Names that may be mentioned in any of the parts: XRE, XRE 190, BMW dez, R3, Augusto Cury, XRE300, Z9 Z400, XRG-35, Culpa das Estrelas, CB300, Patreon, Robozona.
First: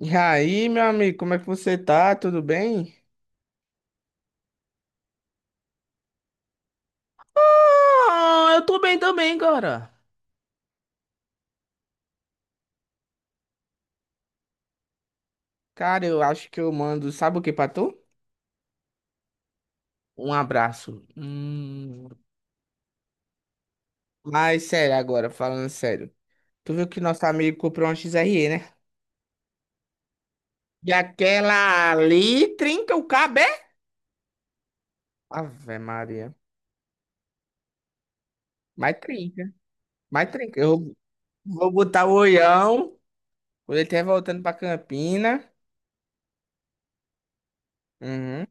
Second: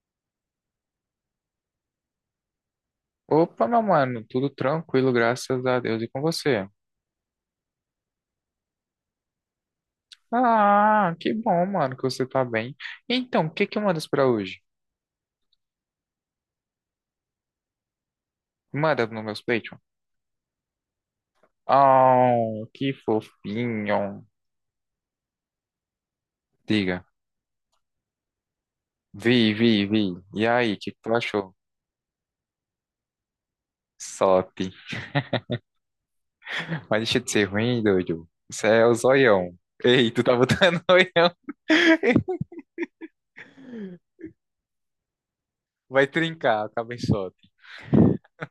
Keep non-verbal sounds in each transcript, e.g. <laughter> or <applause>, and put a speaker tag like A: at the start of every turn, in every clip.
A: E aí, meu amigo, como é que você tá? Tudo bem?
B: Opa, meu mano, tudo tranquilo, graças a Deus. E com você?
A: Ah, eu tô bem também, cara.
B: Ah, que bom, mano, que você tá bem. Então, o que que mandas pra hoje?
A: Cara, eu acho que eu mando, sabe o que pra tu?
B: Manda no meu Patreon.
A: Um abraço.
B: Oh, que fofinho.
A: Mas sério agora, falando sério. Tu viu que
B: Diga.
A: nosso amigo comprou uma XRE, né?
B: Vi, vi, vi. E aí, o que
A: E
B: que tu achou?
A: aquela ali trinca o cabo, é?
B: Sop.
A: Ave Maria.
B: <laughs> Mas deixa de ser ruim, doido. Isso é o
A: Mas trinca.
B: zoião. Ei, tu
A: Mas
B: tá
A: trinca.
B: botando <laughs>
A: Eu
B: zoião.
A: vou botar o olhão quando ele estiver voltando pra Campina.
B: Vai trincar, acaba em sop.
A: Uhum.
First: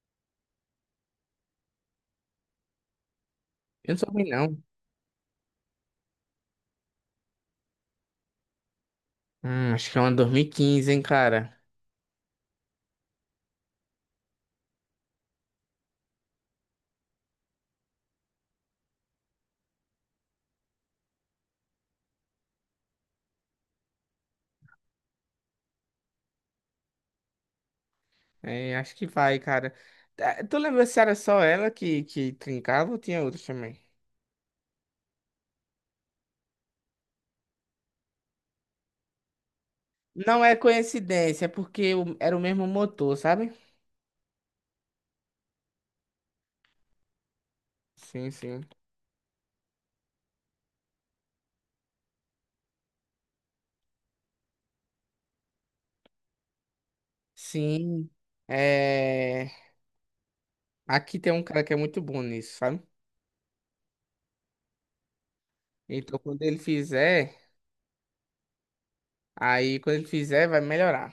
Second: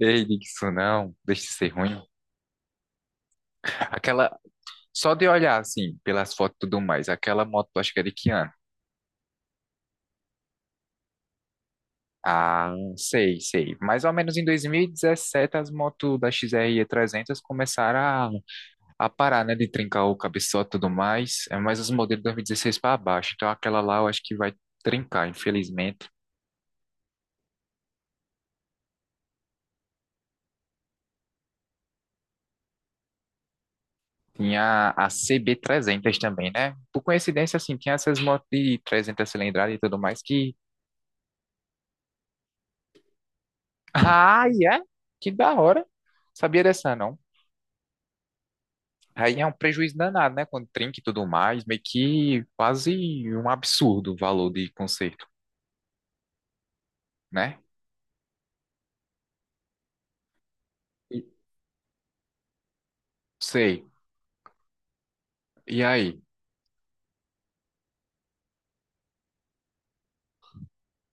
B: Ei, diga isso não. Deixa de ser ruim.
A: Eu não sou ruim,
B: Aquela,
A: não.
B: Só de olhar, assim, pelas fotos e tudo mais, aquela moto, acho que é de que ano?
A: Acho que é uma 2015, hein, cara?
B: Ah, sei, sei. Mais ou menos em 2017, as motos da X R e 300 começaram a parar, né, de trincar o cabeçote e tudo mais. É mais os modelos de 2016 para baixo. Então, aquela lá eu acho que vai trincar, infelizmente.
A: É, acho que vai, cara. Tá, tu lembra se era só ela que trincava ou tinha outras também?
B: Tinha a CB300 também, né? Por coincidência, assim, tinha essas motos de 300 cilindradas e tudo mais
A: Não
B: que...
A: é coincidência, é porque era o mesmo motor, sabe?
B: <laughs> Ah, é? Que da hora. Sabia dessa, não?
A: Sim, sim.
B: Aí é um prejuízo danado, né? Quando trinca e tudo mais, meio que quase um absurdo o valor de conserto, né?
A: Sim. É... Aqui
B: E-
A: tem um cara que é muito bom nisso, sabe?
B: Sei. E
A: Então
B: aí?
A: quando ele fizer, quando ele fizer, vai melhorar.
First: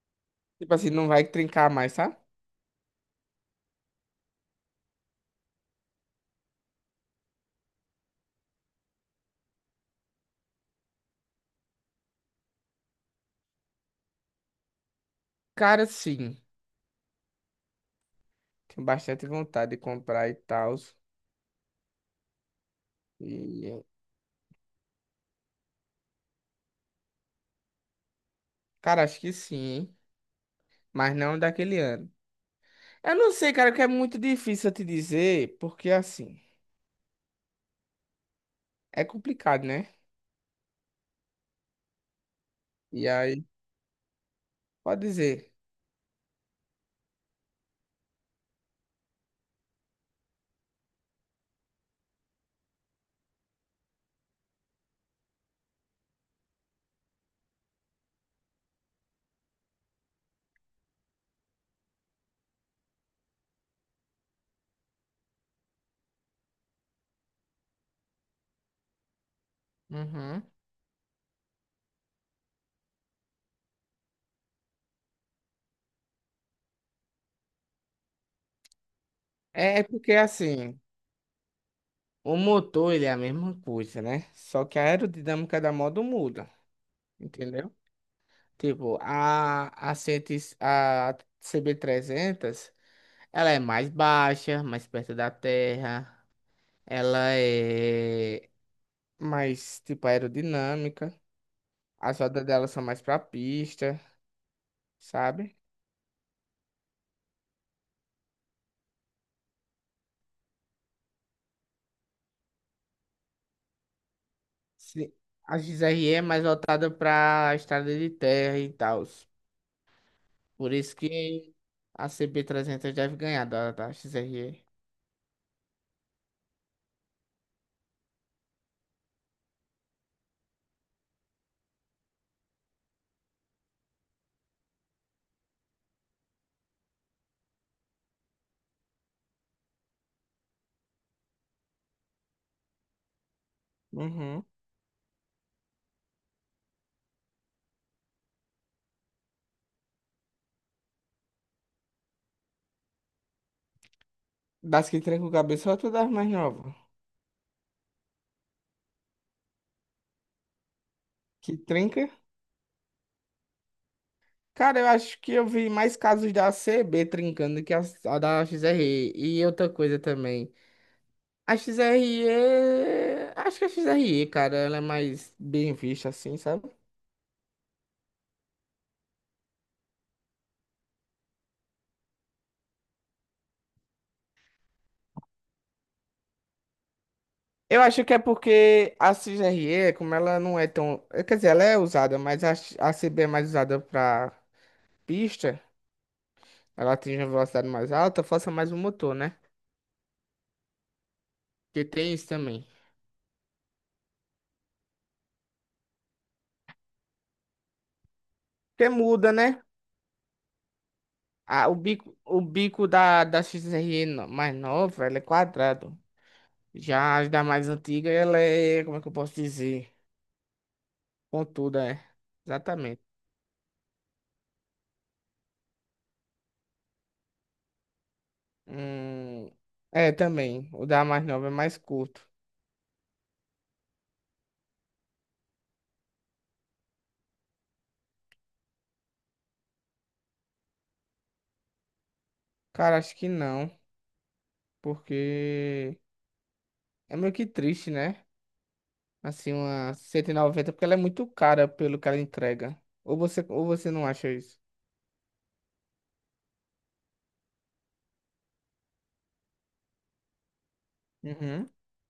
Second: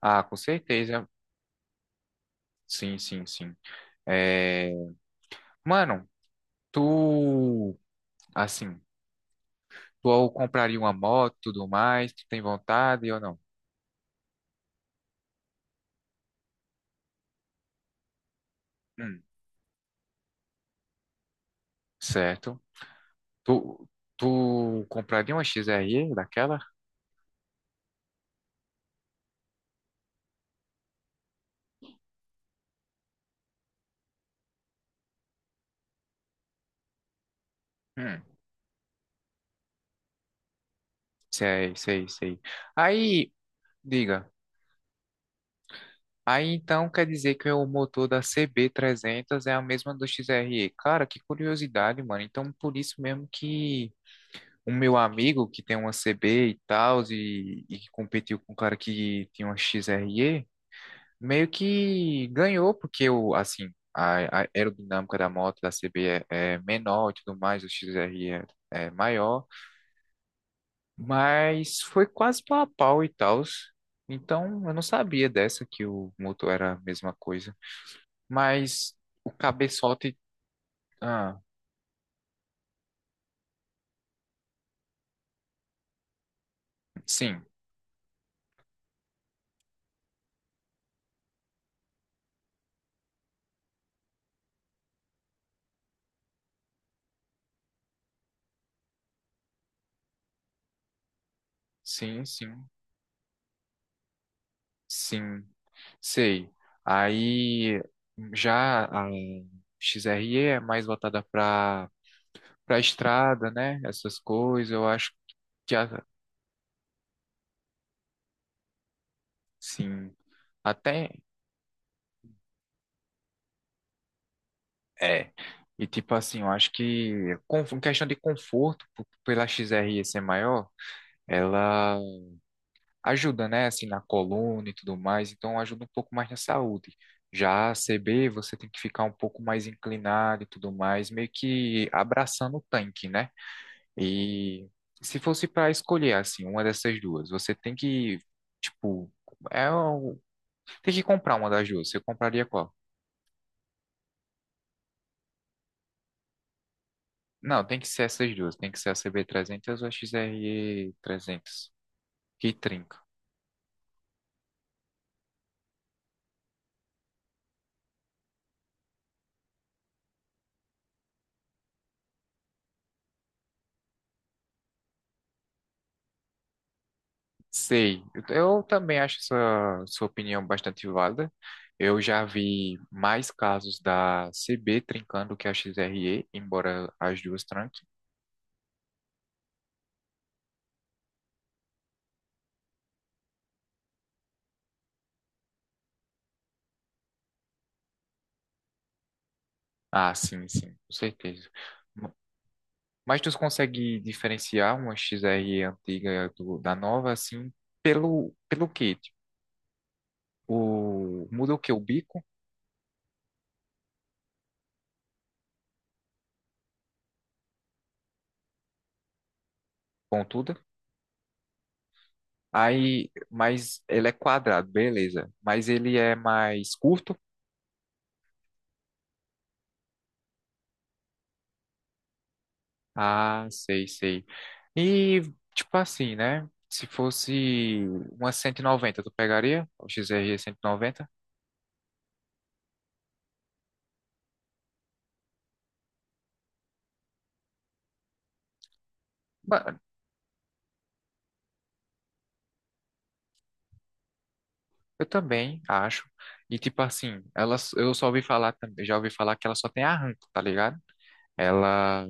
B: Ah, com
A: Tipo assim, não
B: certeza.
A: vai trincar mais, sabe?
B: Sim, sim, sim. É... Mano, tu, assim, tu compraria uma moto e tudo mais, tu tem vontade ou não?
A: Cara, sim. Tenho
B: Hum,
A: bastante vontade de comprar e tal.
B: certo.
A: E...
B: Tu, tu compraria uma XRE daquela?
A: Cara, acho que sim, hein? Mas não daquele ano. Eu não sei, cara, que é muito difícil eu te dizer, porque assim,
B: Hum,
A: é complicado, né?
B: sei, sei, sei.
A: E
B: Aí,
A: aí,
B: diga.
A: pode dizer.
B: Aí então quer dizer que o motor da CB300 é a mesma do XRE. Cara, que curiosidade, mano. Então por isso mesmo que o meu amigo que tem uma CB e tal, e que competiu com o cara que tinha uma XRE, meio que ganhou, porque o, assim, a aerodinâmica da moto da CB é menor e tudo mais, o XRE é maior,
A: Uhum.
B: mas foi quase pau a pau e tal. Então eu não sabia dessa que o motor era a mesma coisa. Mas o
A: É porque
B: cabeçote.
A: assim,
B: Ah,
A: o motor ele é a mesma coisa, né? Só que a aerodinâmica da moto muda,
B: sim,
A: entendeu? Tipo, a, 100 a CB300, ela é mais baixa, mais perto da terra, ela é mais, tipo, aerodinâmica, as
B: sim,
A: rodas dela
B: sim,
A: são mais pra pista,
B: sim,
A: sabe?
B: sei. Aí já a XRE é mais voltada para estrada, né? Essas coisas, eu acho
A: Sim, a
B: que
A: XRE é mais voltada para a estrada de terra e tal.
B: assim,
A: Por isso
B: até
A: que a CB300 deve ganhar da XRE.
B: é. E tipo assim, eu acho que em questão de conforto, pela XRE ser maior, ela ajuda, né, assim, na coluna e tudo mais, então ajuda um pouco mais na saúde. Já a CB, você tem que ficar um pouco mais inclinado e tudo mais, meio que abraçando o tanque, né?
A: Uhum.
B: E se fosse para escolher, assim, uma dessas duas, você tem que, tipo, é, tem que comprar uma das duas, você compraria qual?
A: Das que tranca o cabeçote ou das mais novas?
B: Não, tem que ser essas duas, tem que ser a CB300 ou a
A: Que
B: XRE300,
A: trinca?
B: que trinca.
A: Cara, eu acho que eu vi mais casos da CB trincando que a da XRE. E outra coisa também. A XRE. Acho que a XRE, cara, ela é mais bem vista assim, sabe?
B: Sei, eu também acho essa sua opinião bastante válida. Eu já vi mais casos da CB trincando que a XRE, embora as duas tranquem.
A: Eu acho que é porque a CGRE, como ela não é tão, quer dizer, ela é usada, mas a CB é mais usada pra pista, ela atinge uma velocidade mais alta, força mais o motor, né?
B: Ah, sim, sim, com certeza.
A: Que
B: Ma-
A: tem isso também.
B: Mas tu consegue diferenciar uma XRE antiga da nova, assim, pelo
A: Porque
B: quê? Tipo,
A: muda, né?
B: muda o
A: Ah,
B: que? O bico,
A: o bico da XRE mais nova, ela é quadrado. Já as da mais antiga, ela é. Como é que eu posso dizer?
B: pontuda.
A: Pontuda, é. Exatamente.
B: Aí, mas ele é quadrado, beleza. Mas ele é mais curto.
A: Hum, é, também. O da mais nova é mais curto.
B: Ah, sei, sei. E, tipo assim, né? Se fosse uma 190, tu pegaria? O XRE 190?
A: Cara, acho que não, porque. É meio que triste, né? Assim,
B: Ba-
A: uma 190 porque ela é muito cara pelo que ela entrega. Ou você não acha isso?
B: Eu também, acho. E, tipo assim, ela, eu só ouvi falar também, já ouvi falar que ela só tem arranco, tá ligado?
A: Uhum.
B: Ela,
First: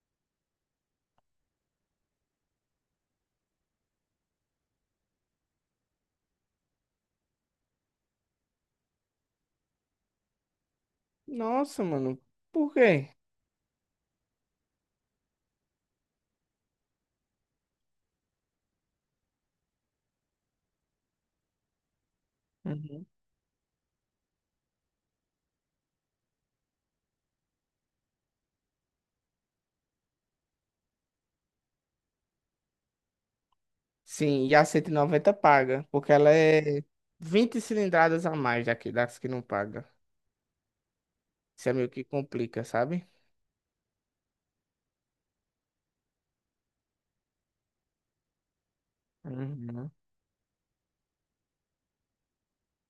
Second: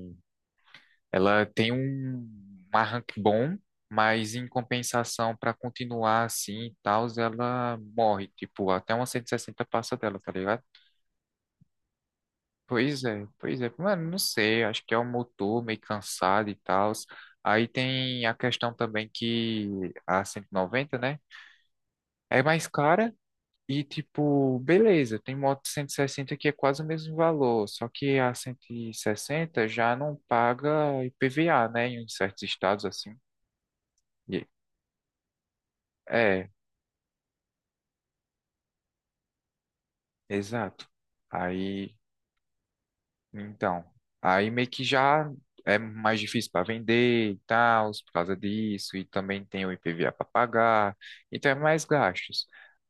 B: ela tem um arranque bom, mas em compensação, pra continuar assim e tal, ela morre. Tipo, até uma 160 passa dela, tá ligado?
A: Nossa, mano. Por
B: Pois
A: quê?
B: é, pois é. Mano, não sei, acho que é o motor meio cansado e tal. Aí tem a questão também que a 190, né? É mais
A: Uhum.
B: cara e, tipo, beleza, tem moto 160 que é quase o mesmo valor, só que a 160 já não paga IPVA, né? Em certos estados assim. E-
A: Sim, e a 190 paga, porque ela
B: É,
A: é 20 cilindradas a mais daqui, das que não paga.
B: exato.
A: Isso é meio
B: Aí
A: que complica, sabe?
B: então, aí meio que já é mais difícil para vender e tal, por causa disso, e também tem o
A: Uhum.
B: IPVA para pagar, então é mais gastos.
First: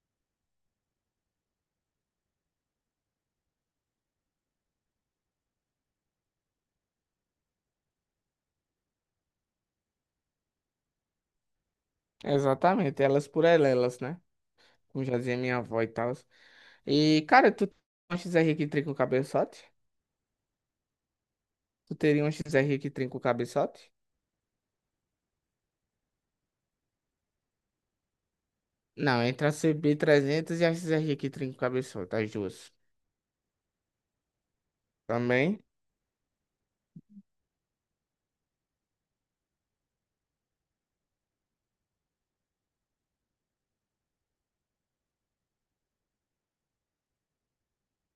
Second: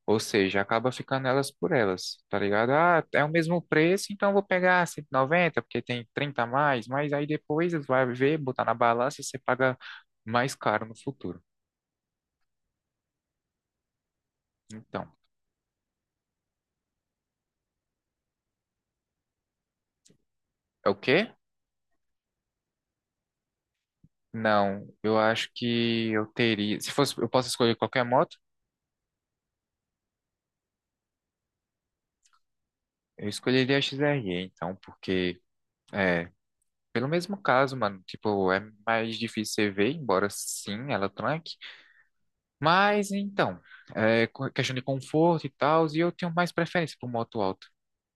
B: Ou seja, acaba ficando elas por elas, tá ligado? Ah, é o mesmo preço, então eu vou pegar 190 porque tem 30 a mais, mas aí depois vai ver, botar na balança e você paga mais caro no futuro.
A: Exatamente, elas por elas, né? Como
B: Então,
A: já dizia minha avó e tal. E, cara, tu tem uma XR que trinca o cabeçote?
B: é o quê?
A: Tu teria uma XR que trinca o cabeçote?
B: Não, eu acho que eu teria. Se fosse, eu posso escolher qualquer moto,
A: Não, entre a CB300 e a XRG-35 cabeçota, as duas.
B: eu escolheria a XRE, então, porque.
A: Também?
B: é, Pelo mesmo caso, mano, tipo, é mais difícil você ver, embora sim, ela tranque. Mas então, é questão de conforto e tal, e eu tenho mais preferência por moto alta.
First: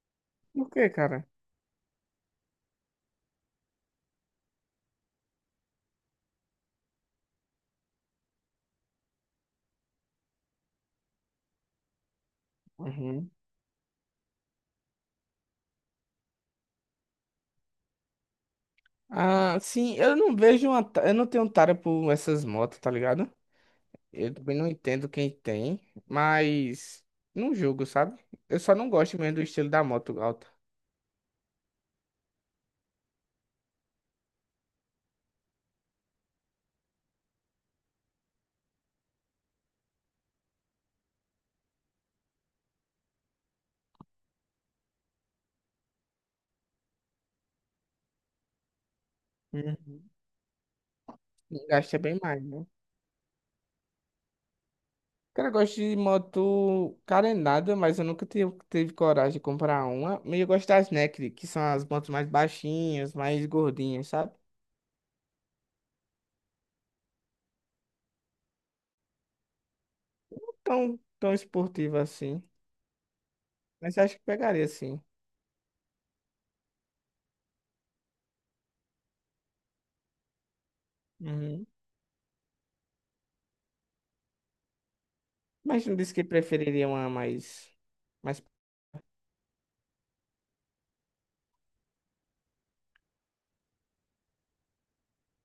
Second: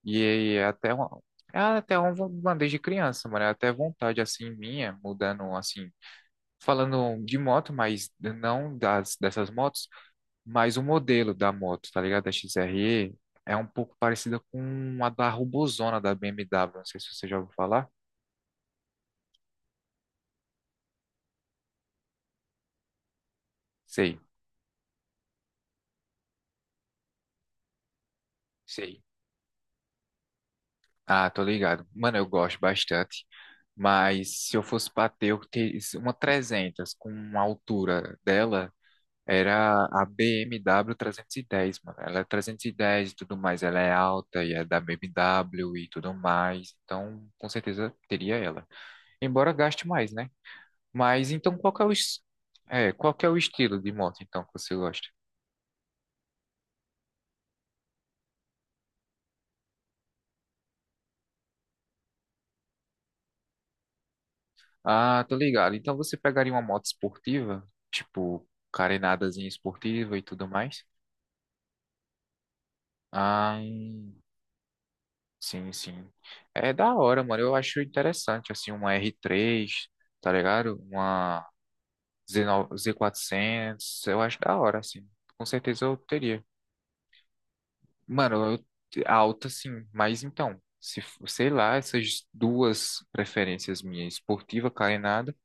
B: E aí é
A: Por quê,
B: até uma,
A: cara?
B: é até uma uma desde criança, mano, é até vontade assim minha, mudando assim, falando de moto, mas não das dessas motos, mas o modelo da moto, tá ligado? Da XRE
A: Uhum.
B: é um pouco parecida com a da Robozona da BMW, não sei se você já ouviu falar.
A: Ah, sim, eu não vejo uma. Eu não tenho tara por essas motos, tá ligado?
B: Sei.
A: Eu também não entendo quem tem, mas não julgo, sabe? Eu só não
B: Sei.
A: gosto mesmo do estilo da moto alta.
B: Ah, tô ligado. Mano, eu gosto bastante. Mas se eu fosse bater, eu teria uma 300 com uma altura dela. Era a BMW 10, mano. Ela é 310 e 10 e tudo mais. Ela é alta e é da BMW e tudo mais. Então, com certeza teria ela. Embora gaste
A: Uhum.
B: mais, né? Mas então, qual que é o,
A: Gasta bem
B: es-
A: mais, né?
B: é, qual que é o estilo de moto, então, que você gosta?
A: Cara, eu gosto de moto carenada, mas eu nunca tive coragem de comprar uma. Mas eu gosto das Naked, que são as motos mais baixinhas, mais gordinhas, sabe?
B: Ah, tô ligado. Então, você pegaria uma moto esportiva? Tipo, carenadazinha esportiva e tudo mais?
A: Tão, tão esportivo assim.
B: Ah,
A: Mas acho que pegaria sim.
B: sim, sim. É da hora, mano. Eu acho interessante, assim, uma R3, tá ligado? Uma
A: Uhum.
B: Z9 Z400. Eu acho da hora, assim. Com certeza
A: Mas não
B: eu
A: disse que
B: teria.
A: preferiria uma mais. Mas
B: Mano, eu, alta, sim. Mas então, se, f- sei lá, essas duas preferências minhas, esportiva, carenada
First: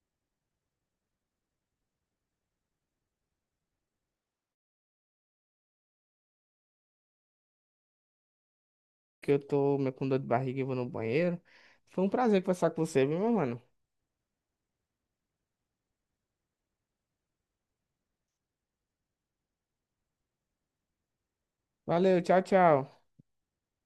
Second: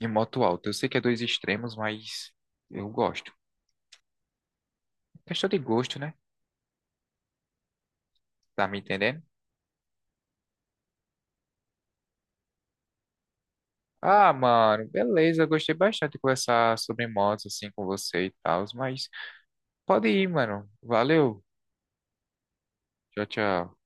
B: e moto alta. Eu sei que é dois extremos, mas eu gosto. Questão de gosto, né? Tá me entendendo?
A: porque eu tô meio com dor de barriga e vou no banheiro. Foi um prazer conversar com você, viu, meu mano?
B: Ah, mano, beleza. Gostei bastante de conversar sobre motos assim com você e tal, mas pode ir, mano. Valeu.
A: Valeu, tchau, tchau.
B: Tchau, tchau.